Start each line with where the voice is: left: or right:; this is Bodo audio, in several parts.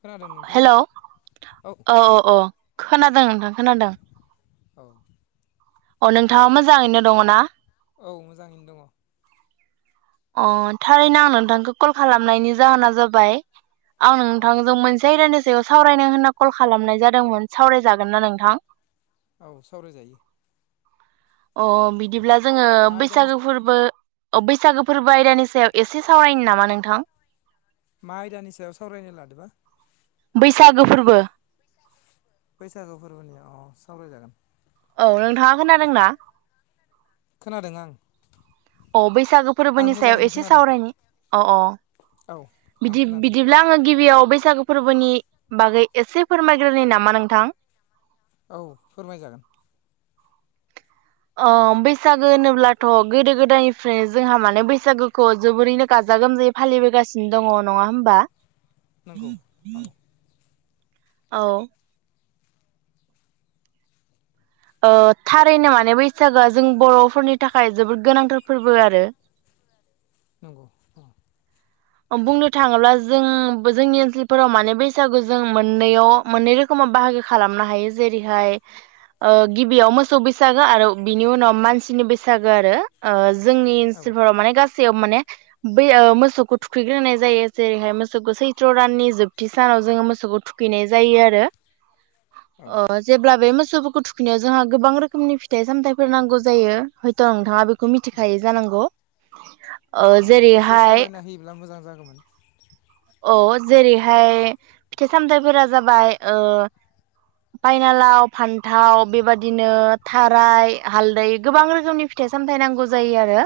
left: खोनादों नोंथां
right: हेलौ औ अ खोनादों नोंथां खोनादों।
left: औ
right: अ नोंथाङा मोजाङैनो दङ ना?
left: औ मोजाङैनो दङ।
right: अ थारैनो आं नोंथांखौ कल खालामनायनि जाहोना जाबाय आं नोंथांजों मोनसे आयदानि सायाव सावरायनो होनना कल खालामनाय जादोंमोन सावरायजागोन ना नोंथां?
left: औ सावराय जायो।
right: अ बिदिब्ला जोङो
left: मा आयदानि
right: बैसागो फोरबो औ बैसागो फोरबो आयदानि सायाव एसे सावरायनि नामा नोंथां?
left: मा आयदानि सायाव सावरायनो लादोबा?
right: बैसागो फोरबो।
left: बैसागो फोरबोनि अ सावरायजागोन।
right: औ नोंथाङा खोनादोंना
left: खोनादों आं
right: अ बैसागो
left: आं
right: फोरबोनि सायाव
left: मोजाङैनो
right: एसे
left: खोनादों
right: सावरायनि अ
left: औ
right: अ
left: आं खोनादों
right: बिदि-बिदिब्ला आङो गि बियाव बैसागो फोरबोनि बागै एसे फोरमायग्रोनि नामा नोंथां?
left: औ फोरमाय जागोन।
right: अ बैसागो होनोब्लाथ' गोदो गोदायनिफ्राय जोंहा माने बैसागोखौ जोबोरैनो गाजा गोमजायै फालिबोगासिनो दङ नङा होमबा?
left: नोंगौ औ
right: औ ओ थारैनो माने बैसागोआ जों बर'फोरनि थाखाय जोबोद गोनांथार फोरबो आरो
left: नोंगौ उम
right: अ बुंनो थाङोब्ला जों बो जोंनि ओनसोलफोराव माने बैसागु जों मोननैयाव मोननै रोखोमाव बाहागो खालामनो हायो जेरैहाय ओ गिबियाव मोसौ बैसागो आरो बिनि उनाव मानसिनि बैसागो आरो ओ जोंनि
left: औ
right: ओनसोलफोराव माने गासै [unintelligible] माने बै ओ मोसौखौ थुखैग्रोनाय जायो जेरैहाय मोसौखौ सैथ्र' दाननि जोबथि सानाव जोङो मोसौखौ थुखैनाय जायो आरो।
left: औ
right: ओ जेब्ला बे मो सौफोरखौ थुखैनायाव जोंहा गोबां रोखोमनि फिथाइ सामथाइफोर नांगौ जायो हयथ' नोंथाङा बेखौ
left: अ
right: मिथिखायो जानांगौ। ओ
left: अ इसे
right: जेरैहाय
left: सावरायना होयोब्ला मोजां जागौमोन
right: अ जेरैहाय फिथाइ सामथाइफोरा जाबाय ओ पायनालाव, फान्थाव बेबादिनो थाराइ, हालदै गोबां रोखोमनि फिथाइ सामथाइ नांगौ जायो आरो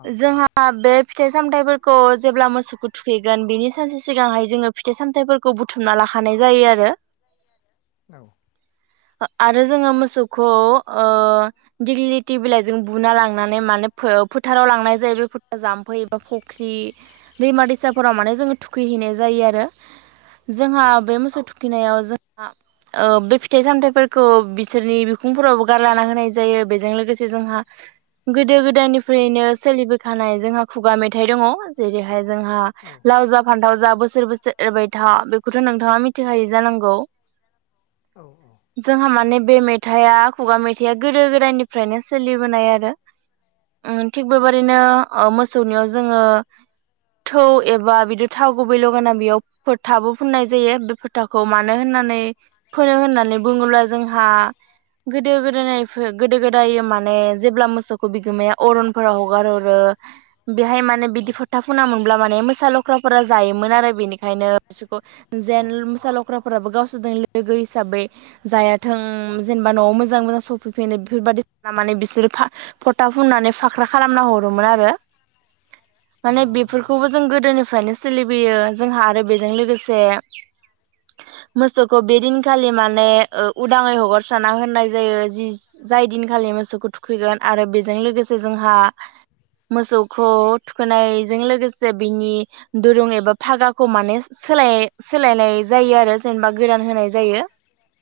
left: अ अ
right: जोंहा बे फिथाइ सामथाइफोरखौ जेब्ला मोसौखौ थुखैगोन बिनि सानसे सिगांहाय जोङो फिथाइ सामथाइफोरखौ बुथुमना लाखानाय जायो आरो
left: औ
right: ओ आरो जोङो मोसौखौ ओ दिग्लिथि बिलाइजों बुना लांनानै माने फो-फोथाराव लांनाय जायो बे फोथाराव जाम्फै फख्रि दैमा दैसाफोराव माने जोङो थुखैहैनाय जायो आरो जोंहा
left: औ
right: बे मोसौ थु खिनायाव जोंहा ओ बे फिथाइ सामथाइफोरखौ बिसोरनि बिखुंफोरावबो गारलाना होनाय जायो बेजों लोगोसे जोंहा गोदो गोदायनिफ्रायनो सोलिबोखानाय जोंहा खुगा मेथाइ दङ जेरैहाय जोंहा
left: औ
right: लाव जा फान्थाव जा बोसोर बोसोर एरबाय था बेखौथ' नोंथाङा मिथिखायो जानांगौ?
left: औ
right: जोंहा माने बे मेथाइया खुगा मेथाइया गोदो गोदायनिफ्रायनो सोलिबोनाय आरो ओम थिग बेबदिनो औ मोस सौनियाव जोङो थौ एबा बिदि थाव गुबै लगाना बेयाव फोथाबो फुननाय जायो बे फोथाखौ मानो होननानै फोनो होननानै बुङोब्ला जोंहा गोदो गोदाय नायफो गोदो गोदाय माने जेब्ला मोसौखौ बिगोमाया अरनफोराव हगार हरो बेहाय माने बिदि फोथा फुनामोनब्ला माने मोसा लख्राफोरा जायोमोन आरो बेनिखायनो बिसोरखौ
left: अ
right: जेन मोसा लख्राफोराबो गावसोरजों लोगो हिसाबै जाया थों
left: अ औ
right: जेनेबा नआव मोजां मोजां सफैफिनो बेफोरबायदि खालामनानै बिसोरो फा फथा फुननानै फाख्रा खालामना हरोमोन आरो
left: औ
right: माने बेफोरखौबो जों गोदोनि फ्रायनो सोलिबोयो जोंहा आरो बेजों लोगोसे मोसौखौ बे दिनखालि माने ओ उदाङै हगारस्राना होननाय जायो जि जाय दिनखालि मोसौखौ थुखैगोन आरो बेजों लोगोसे जोंहा मोसौ खौ थुखोनायजों लोगोसे बिनि दुरुं एबा फागाखौ माने सोलाय-सोलायनाय जायो आरो जेनेबा गोदान होनाय जायो।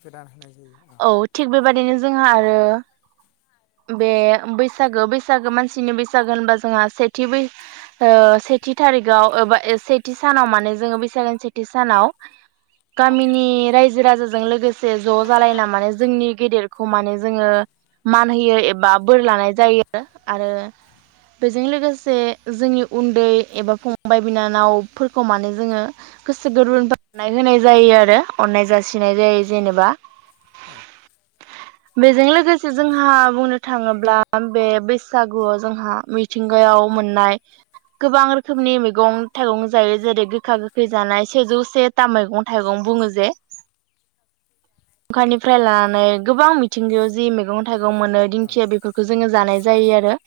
left: गोदान होनाय जायो अ
right: औ थिग बेबादिनो जोंहा आरो बे बैसागो बैसागो मानसिनि बैसागो होनबा जोंहा सेथि बै ओ सेथि थारिगाव ओ एबा सेथि सानाव माने जोङो बैसागान सेथि सानाव गामिनि रायजो राजाजों लोगोसे ज जालायना माने जोंनि गेदेरखौ माने जोङो मान होयो एबा बोर लानाय जायो आरो बै जों लोगोसे जोंनि उन्दै एबा फंबाय बिनानावफोरखौ माने जोङो गोसो गोरबोनिफ्राय अनाय होनाय जायो आरो अननाय जासिनाय जायो जेनेबा
left: औ
right: बेजों लोगोसे जोंहा बुंनो थाङोब्ला बे बैसागुआव जोंहा मि थिंगायाव मोननाय गोबां रोखोमनि मैगं-थाइगं जायो जेरै गोखा गोखै जानाय सेजौ से थाम मैगं-थाइगं बुङो जे खानिफ्राय लानानै गोबां मिथिंगायाव जि मैगन थाइगं मोनो
left: औ
right: दिंखिया बेफोरखौ
left: औ
right: जोङो जानाय जायो आरो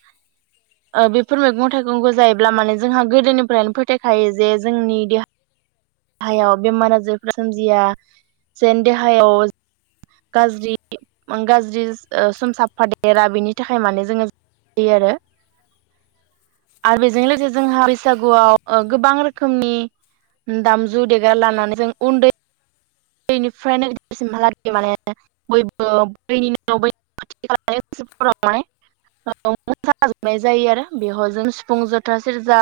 right: ओ बेफोर मैगं-थाइगंखौ जायोब्ला माने जोंहा गोदोनिफ्रायनो फोथायखायो जे जोंनि देहायाव बेमार राजारफोरा सोमजिया जेन देहायाव गाज्रि गाज्रि ओ सम साफादेरा बेनि थाखाय माने जोङो जायो आरो आरो बेजों लोगोसे जोंहा बैसागुआव आ
left: औ
right: गोबां रोखोमनि दामजु देगार लानानै जों उन्दै उन्दैनिफ्रायनोसिमहालागै माने बयबो बैनि न' बैनि खाथि खालाफोराव माने मोसाजोबनाय जायो आरो बेयावहाय जों सिफुं जथा सेरजा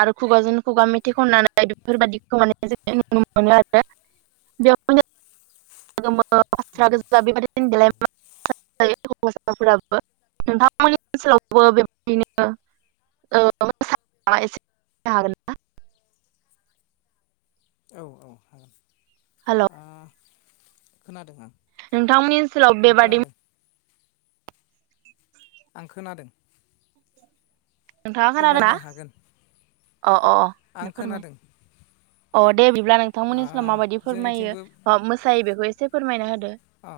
right: आरो खुगाजों खुगा मेथाइ खननानै बेफोरबायदिखौ माने जों नुनो मोनो आरो बेयाव पास्रा
left: नंगौ
right: गोजा बेबादि देलाय हौवासाफोराबो नोंथांमोननि ओनसोलावबो बेबायदिनो ओ मोसायो माबा एसे बुंनो हागोन ना
left: औ औ हागोन।
right: हेल'
left: आ खोनादों आं
right: नोंथांमोननि ओनसोलाव
left: आं
right: बेबादि
left: खोनादों आं खोनादों
right: नोंथाङा खोनादोंना
left: फोरमायनो हागोन
right: अ अ अ
left: आं
right: दे फोरमाय
left: खोनादों
right: अ दे बिब्ला
left: आ
right: नोंथांमोननिसिाव माबायदि
left: जोंनिथिंबो
right: फोरमायो मोसायो बेखौ एसे फोरमायना हो
left: अ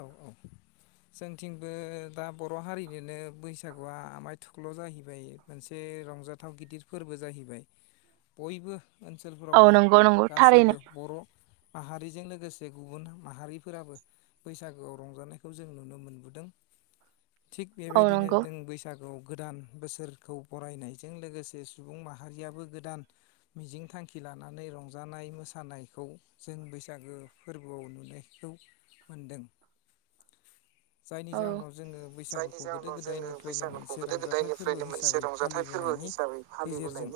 left: औ औ जोंथिंबो दा बर हारिनोनो बैसागुआ आमाय थुख्ल जाहैबाय मोनसे रंजाथाव गिदिर फोरबो जाहैबाय बयबो
right: औ
left: ओनसोलफोरावनो
right: नंगौ नंगौ थारैनो
left: गासैबो बर' माहारिजों लोगोसे गुबुन माहारिफोराबो बैसागोआव रंजानायखौ जों नुनो मोनबोदों थिग
right: औ
left: बेबायदिनो
right: नंगौ
left: जों बैसागु गोदान बोसोरखौ बरायनायजों लोगोसे सुबुं माहारियाबो गोदान मिजिं थांखि लानानै रंजानाय मोसानायखौ जों बैसागो फोरबोआव नुनायखौ मोन्दों। जायनि
right: औ
left: जाहोनाव जोङो बैसागुखौ गोदो गोदायनिफ्रायनो मोनसे रंजाथाइ फोरबो हिसाबै फालिबोनायनि गेजेरजों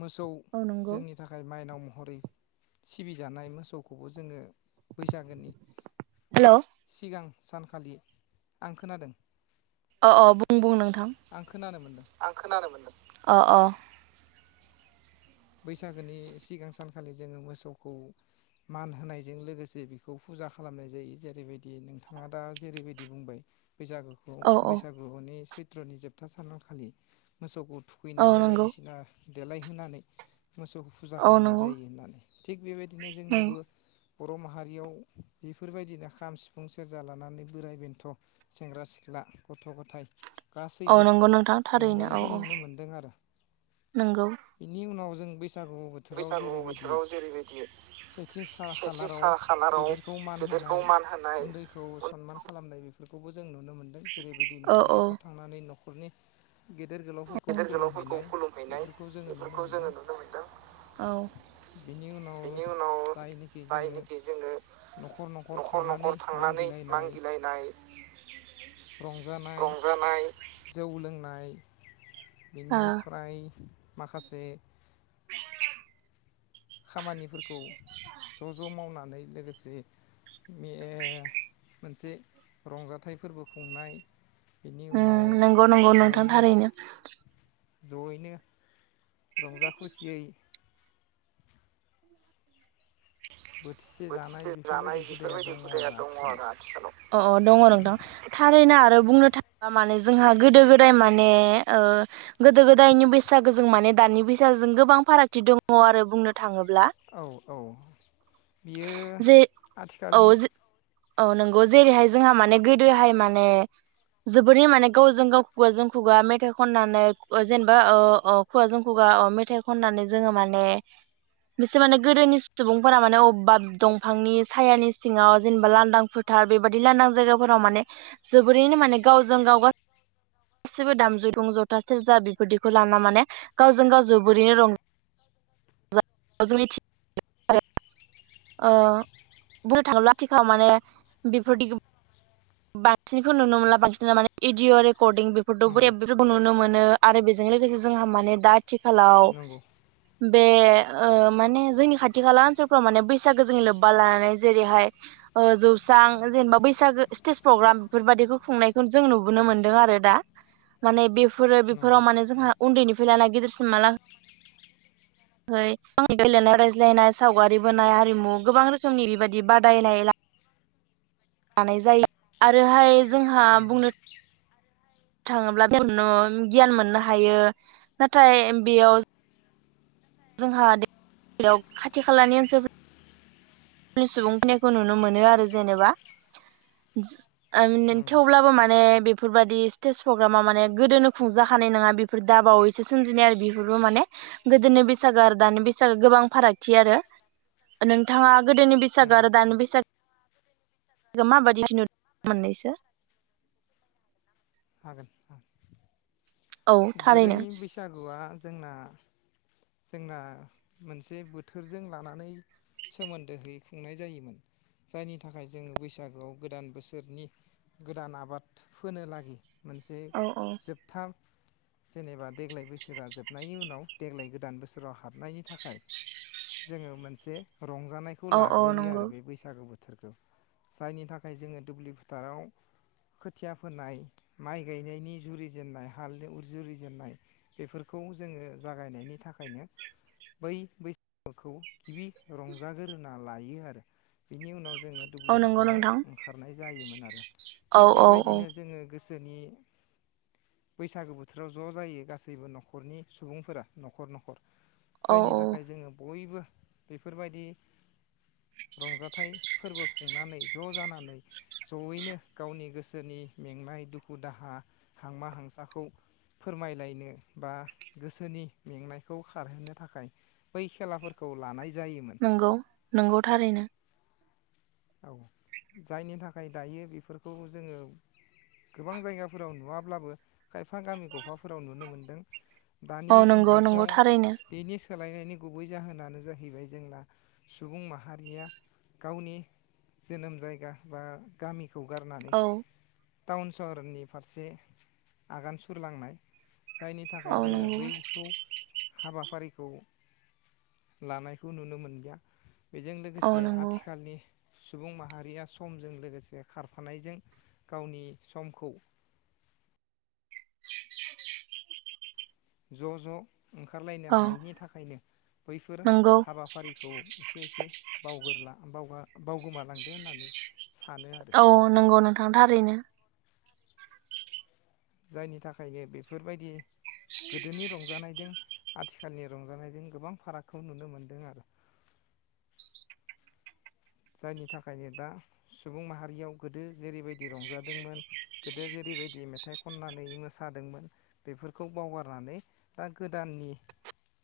left: मोसौ
right: औ नंगौ
left: जोंनि थाखाय माइनाव म हरै सिबिजानाय मोसौखौबो जोङो बैसागोनि
right: हेल'
left: सिगां सानखालि आं खोनादों
right: अ अ बुं बुं नों थां
left: आं खोनानो मोनदों
right: आं खोनानो मोनदों। अ अ
left: बैसागोनि सिगां सानखालि जोङो मोसौखौ मान होनायजों लोगोसे बेखौ फुजा खालामनाय जायो जेरैबायदि नोंथाङा दा जेरैबायदि बुंबाय बैसागुखौ
right: औ औ
left: बैसागुनि सैथ त्र'नि जोबथा सानखालि मोसौखौ
right: औ
left: थुखैनानै
right: नंगौ
left: बायदिसिना देलायहोनानै मोसौ फुजा
right: औ
left: खालामनाय
right: नंगौ
left: जायो होननानै थिग बेबायदिनो जोंनावबो बर' माहारियाव बेफोरबायदिनो खाम, सिफुं, सेरजा लानानै बोराइ बेन्थ सेंग्रा सिख्ला गथ' गथाइ
right: औ नंगौ नोंथां थारैनो औ औ
left: मोनदों आरो
right: नोंगौ
left: बिनि उनाव जों बसा सागु बोथोराव जेरैबायदि सेेथिसान खालाराव गेदेरखौ मान होनाय उन्दैखौ सनमान खालामनाय बेफोर बेखौबो जों नुनो मोनदों जेरैबायदि
right: औ
left: नखर
right: औ
left: नखर थांनानै नख नि गेदेर गोलावफोरखौ खुलुम हैैनाय बेफोरखौ जोङो
right: औ
left: नुनो मोनदों बेनि उनाव जायनोखि जोङो न'खर न'खर थांनानै मांगिलायनाय रंजानाय जौ लोंनाय
right: ओ
left: बिनिफ्राय माखासे
right: [inaudible]
left: खामानि फोरखौ ज' ज' मावनानै लोगोसे मे-मोनसे रंजाथाइ फोरबो खुंनाय बेनि उनाव
right: नोंगौ नोंगौ नोंथां
left: जयैनो
right: थारैनो
left: जयैनो रंजा खुसियै जानाय
right: बोथिसे जानाय
left: बेफोरबायदि हुदाया
right: बेफोरबायदि
left: दङ
right: हुदाया
left: आरो
right: दङ
left: आथिखालाव
right: आरो आथिखालाव अ अ दङ नोंथां थारैना ओ बुंनो थाङोबा माने जोंहा गोदो गोदाय माने ओ गोदो गोदायनि बैसागोजों माने दानि बैसागोजों गोबां फारागथि दङ आरो बुंनो थाङो
left: औ औ बियो
right: जे औ
left: आथिखालनि
right: औ नंगौ जेरैहाय जोंहा माने गोदोहाय माने जोबोरै माने गावजों गाव खुगाजों खुगा मेथाइ खननानै जेनेबा ओ अ खुगाजों खुगा अ मेथाइ खननानै जोङो माने बिसोर माने गोदोनि सुबुंफोरा माने बा दंफांनि सायानि सिङाव जेनेबा लांदां फोथार बेबादि लांदां जायगाफोराव माने जोबोरैनो माने गावजों गाव गासिबो दामजु दुं जथा सेरजा बेफोरदिखौ लाना माने गावजों गाव जोबोरैनो रंजा जों मिथि [inaudible] ओ बुंनो थाङोब्ला आथिखाव माने बेफोरदि बांसिनखौ नुनो मोनला बांसिन माने एदिअ रेक
left: नंगौ
right: रेकरदिं [inaudible] नुनो मोनो आरो बेजों लोगोसे जोंहा माने दा थिखालाव
left: नंगौ
right: बे ओ माने जोंनि खाथि खाला ओनसोलफ्राव माने बैसागो जोंनि लोब्बा लानानै जेरैहाय जौसां जेनेबा बैसागो स्टेज प्रग्राम बेफोरबादिखौ खुंनायखौ जों नुबोनो मोनदों आरो दा माने बेफोरो
left: नंगौ
right: बेफोराव माने
left: औ
right: जोंहा उन्दैनिफ्राय लाना गिदिरसिम माला गेलेनाय रायज्लायनाय सावगारि बोनाय हारिमु गोबां रोखोमनि बेबायदि बादायनाय ला लानाय जायो आरोहाय जोंहा
left: नंगौ
right: बुंनो थांङोब्ला [inaudible] नो गियान मोननो हायो नाथाय बेयाव‌ जोंहा [inaudible] खाथि खालानि [inaudible] सुबुं फैनायखौ नुनो मोनो आरो जेनेबा उम्म
left: नंगौ
right: थेवब्लाबो माने बेफोरबादि स्टेस फग्रामाव माने गोदोनो खुंजाखानाय नङा बेफोर दा बावैसो सोमजिनाय आरो बेफोरबो माने गोदोनि बैसागो आरो दानि बैसागो गोबां फारागथि आरो नोंथांङा गोदोनि बैसागो
left: नंगौ
right: आरो दानि
left: नंगौ
right: बैसागो [inaudible] मोननैसो
left: हागोन ओं
right: औ थारैनो
left: गोदोनि बैसागुआ जोंना जोंना मोनसे बोथोरजों लानानै सोमोन्दोहै खुंनाय जायोमोन जायनि थाखाय जोङो बैसागोआव गोदान बोसोरनि गोदान आबाद फोनो लागि मोनसे
right: औ औ
left: जोबथा जेनेबा देग्लाय बोसोरा जोबनायनि उनाव देग्लाय गोदान बोसोराव हाबनायनि थाखाय जोङो मोनसे रंजानायखौ
right: औ औ
left: लाग्रोयो
right: नंगौ
left: आरो बे बैसागु बोथो [unintelligible] जायनि थाखाय जोङो दुब्लि फोथाराव खोथिया फोनाय माइ गायनायनि जुरिजेननाय हाल एव जुरिजेननाय बेफोरखौ जोंङो जागायनायनि थाखायनो बै बैसागुखौ गिबि रंजागोर ना लायो आरो बिनि उनाव जोंङो
right: औ
left: दुब्लि
right: नंगौ
left: फोथाराव
right: नोंथां
left: ओंखारनाय जायोमोन आरो। थिग
right: औ औ
left: बेबायदिनो जोंङो गोसोनि बैसागो बोथोराव ज जायो गासैबो न'खरनि सुबुंफोरा न'खर न'खर
right: औ
left: जायनि
right: औ
left: थाखाय जोंङो बयबो बेफोरबायदि रंजाथाइ फोरबो खुंनानै ज' जानानै ज'यैनो गावनि गोसोनि मेंनाय दुखु दाहा, हांमा हांसाखौ फोरमायलायनो बा गोसोनि मेंनायखौ खारहोनो थाखाय बै खेलाफोरखौ लानाय जायोमोन
right: नोंगौ नंगौ थारैनो।
left: औ जायनि थाखाय दायो बेफोरखौ जोङो गोबां जायगाफोराव नुवाब्लाबो खायफा गामि गफाफोराव नुनो मोनदों
right: औ
left: दानि
right: नंगौ नंगौ
left: जुगाव
right: थारैनो
left: सो बेनि सोलायनायनि गुबै जाहोनानो जाहैबाय जोंना सुबुं माहारिया गावनि जोनोम जायगा बा गामि खौ गारनानै
right: औ
left: टाउन सहरनि फारसे आगान सुरलांनाय जायनि थाखाय
right: औ
left: जोङो
right: नंगौ
left: बैखौ हाबाफारिखौ लानायखौ नुनो मोनलिया बेजों
right: औ
left: लोगोसे
right: नंगौ
left: आथिखालनि सुबुं माहारिया समजों लोगोसे खारफानायजों गावनि समखौ
right: [inaudible]
left: ज' ज' ओंखारलायनो
right: औ
left: हायैनि थाखायनो बैफोर
right: नंगौ
left: हाबाफारिखौ एसे एसे बावगोरला बावगा-बावगोमालांदों होननानै सानो आरो
right: औ नोंगौ नोंथां थारैनो।
left: जायनि थाखायनो बेफोरबायदि गोदोनि रंजानायजों
right: [inaudible]
left: आथिखालनि रंजानायजों गोबां फारागखौ नुनो मोनदों आरो जायनि थाखायनो दा सुबुं माहारियाव गोदो जेरैबायदि रंजादोंमोन गोदो जेरैबायदि मेथाइ खननानै मोसादोंमोन बेफोरखौ बावगारनानै दा गोदाननि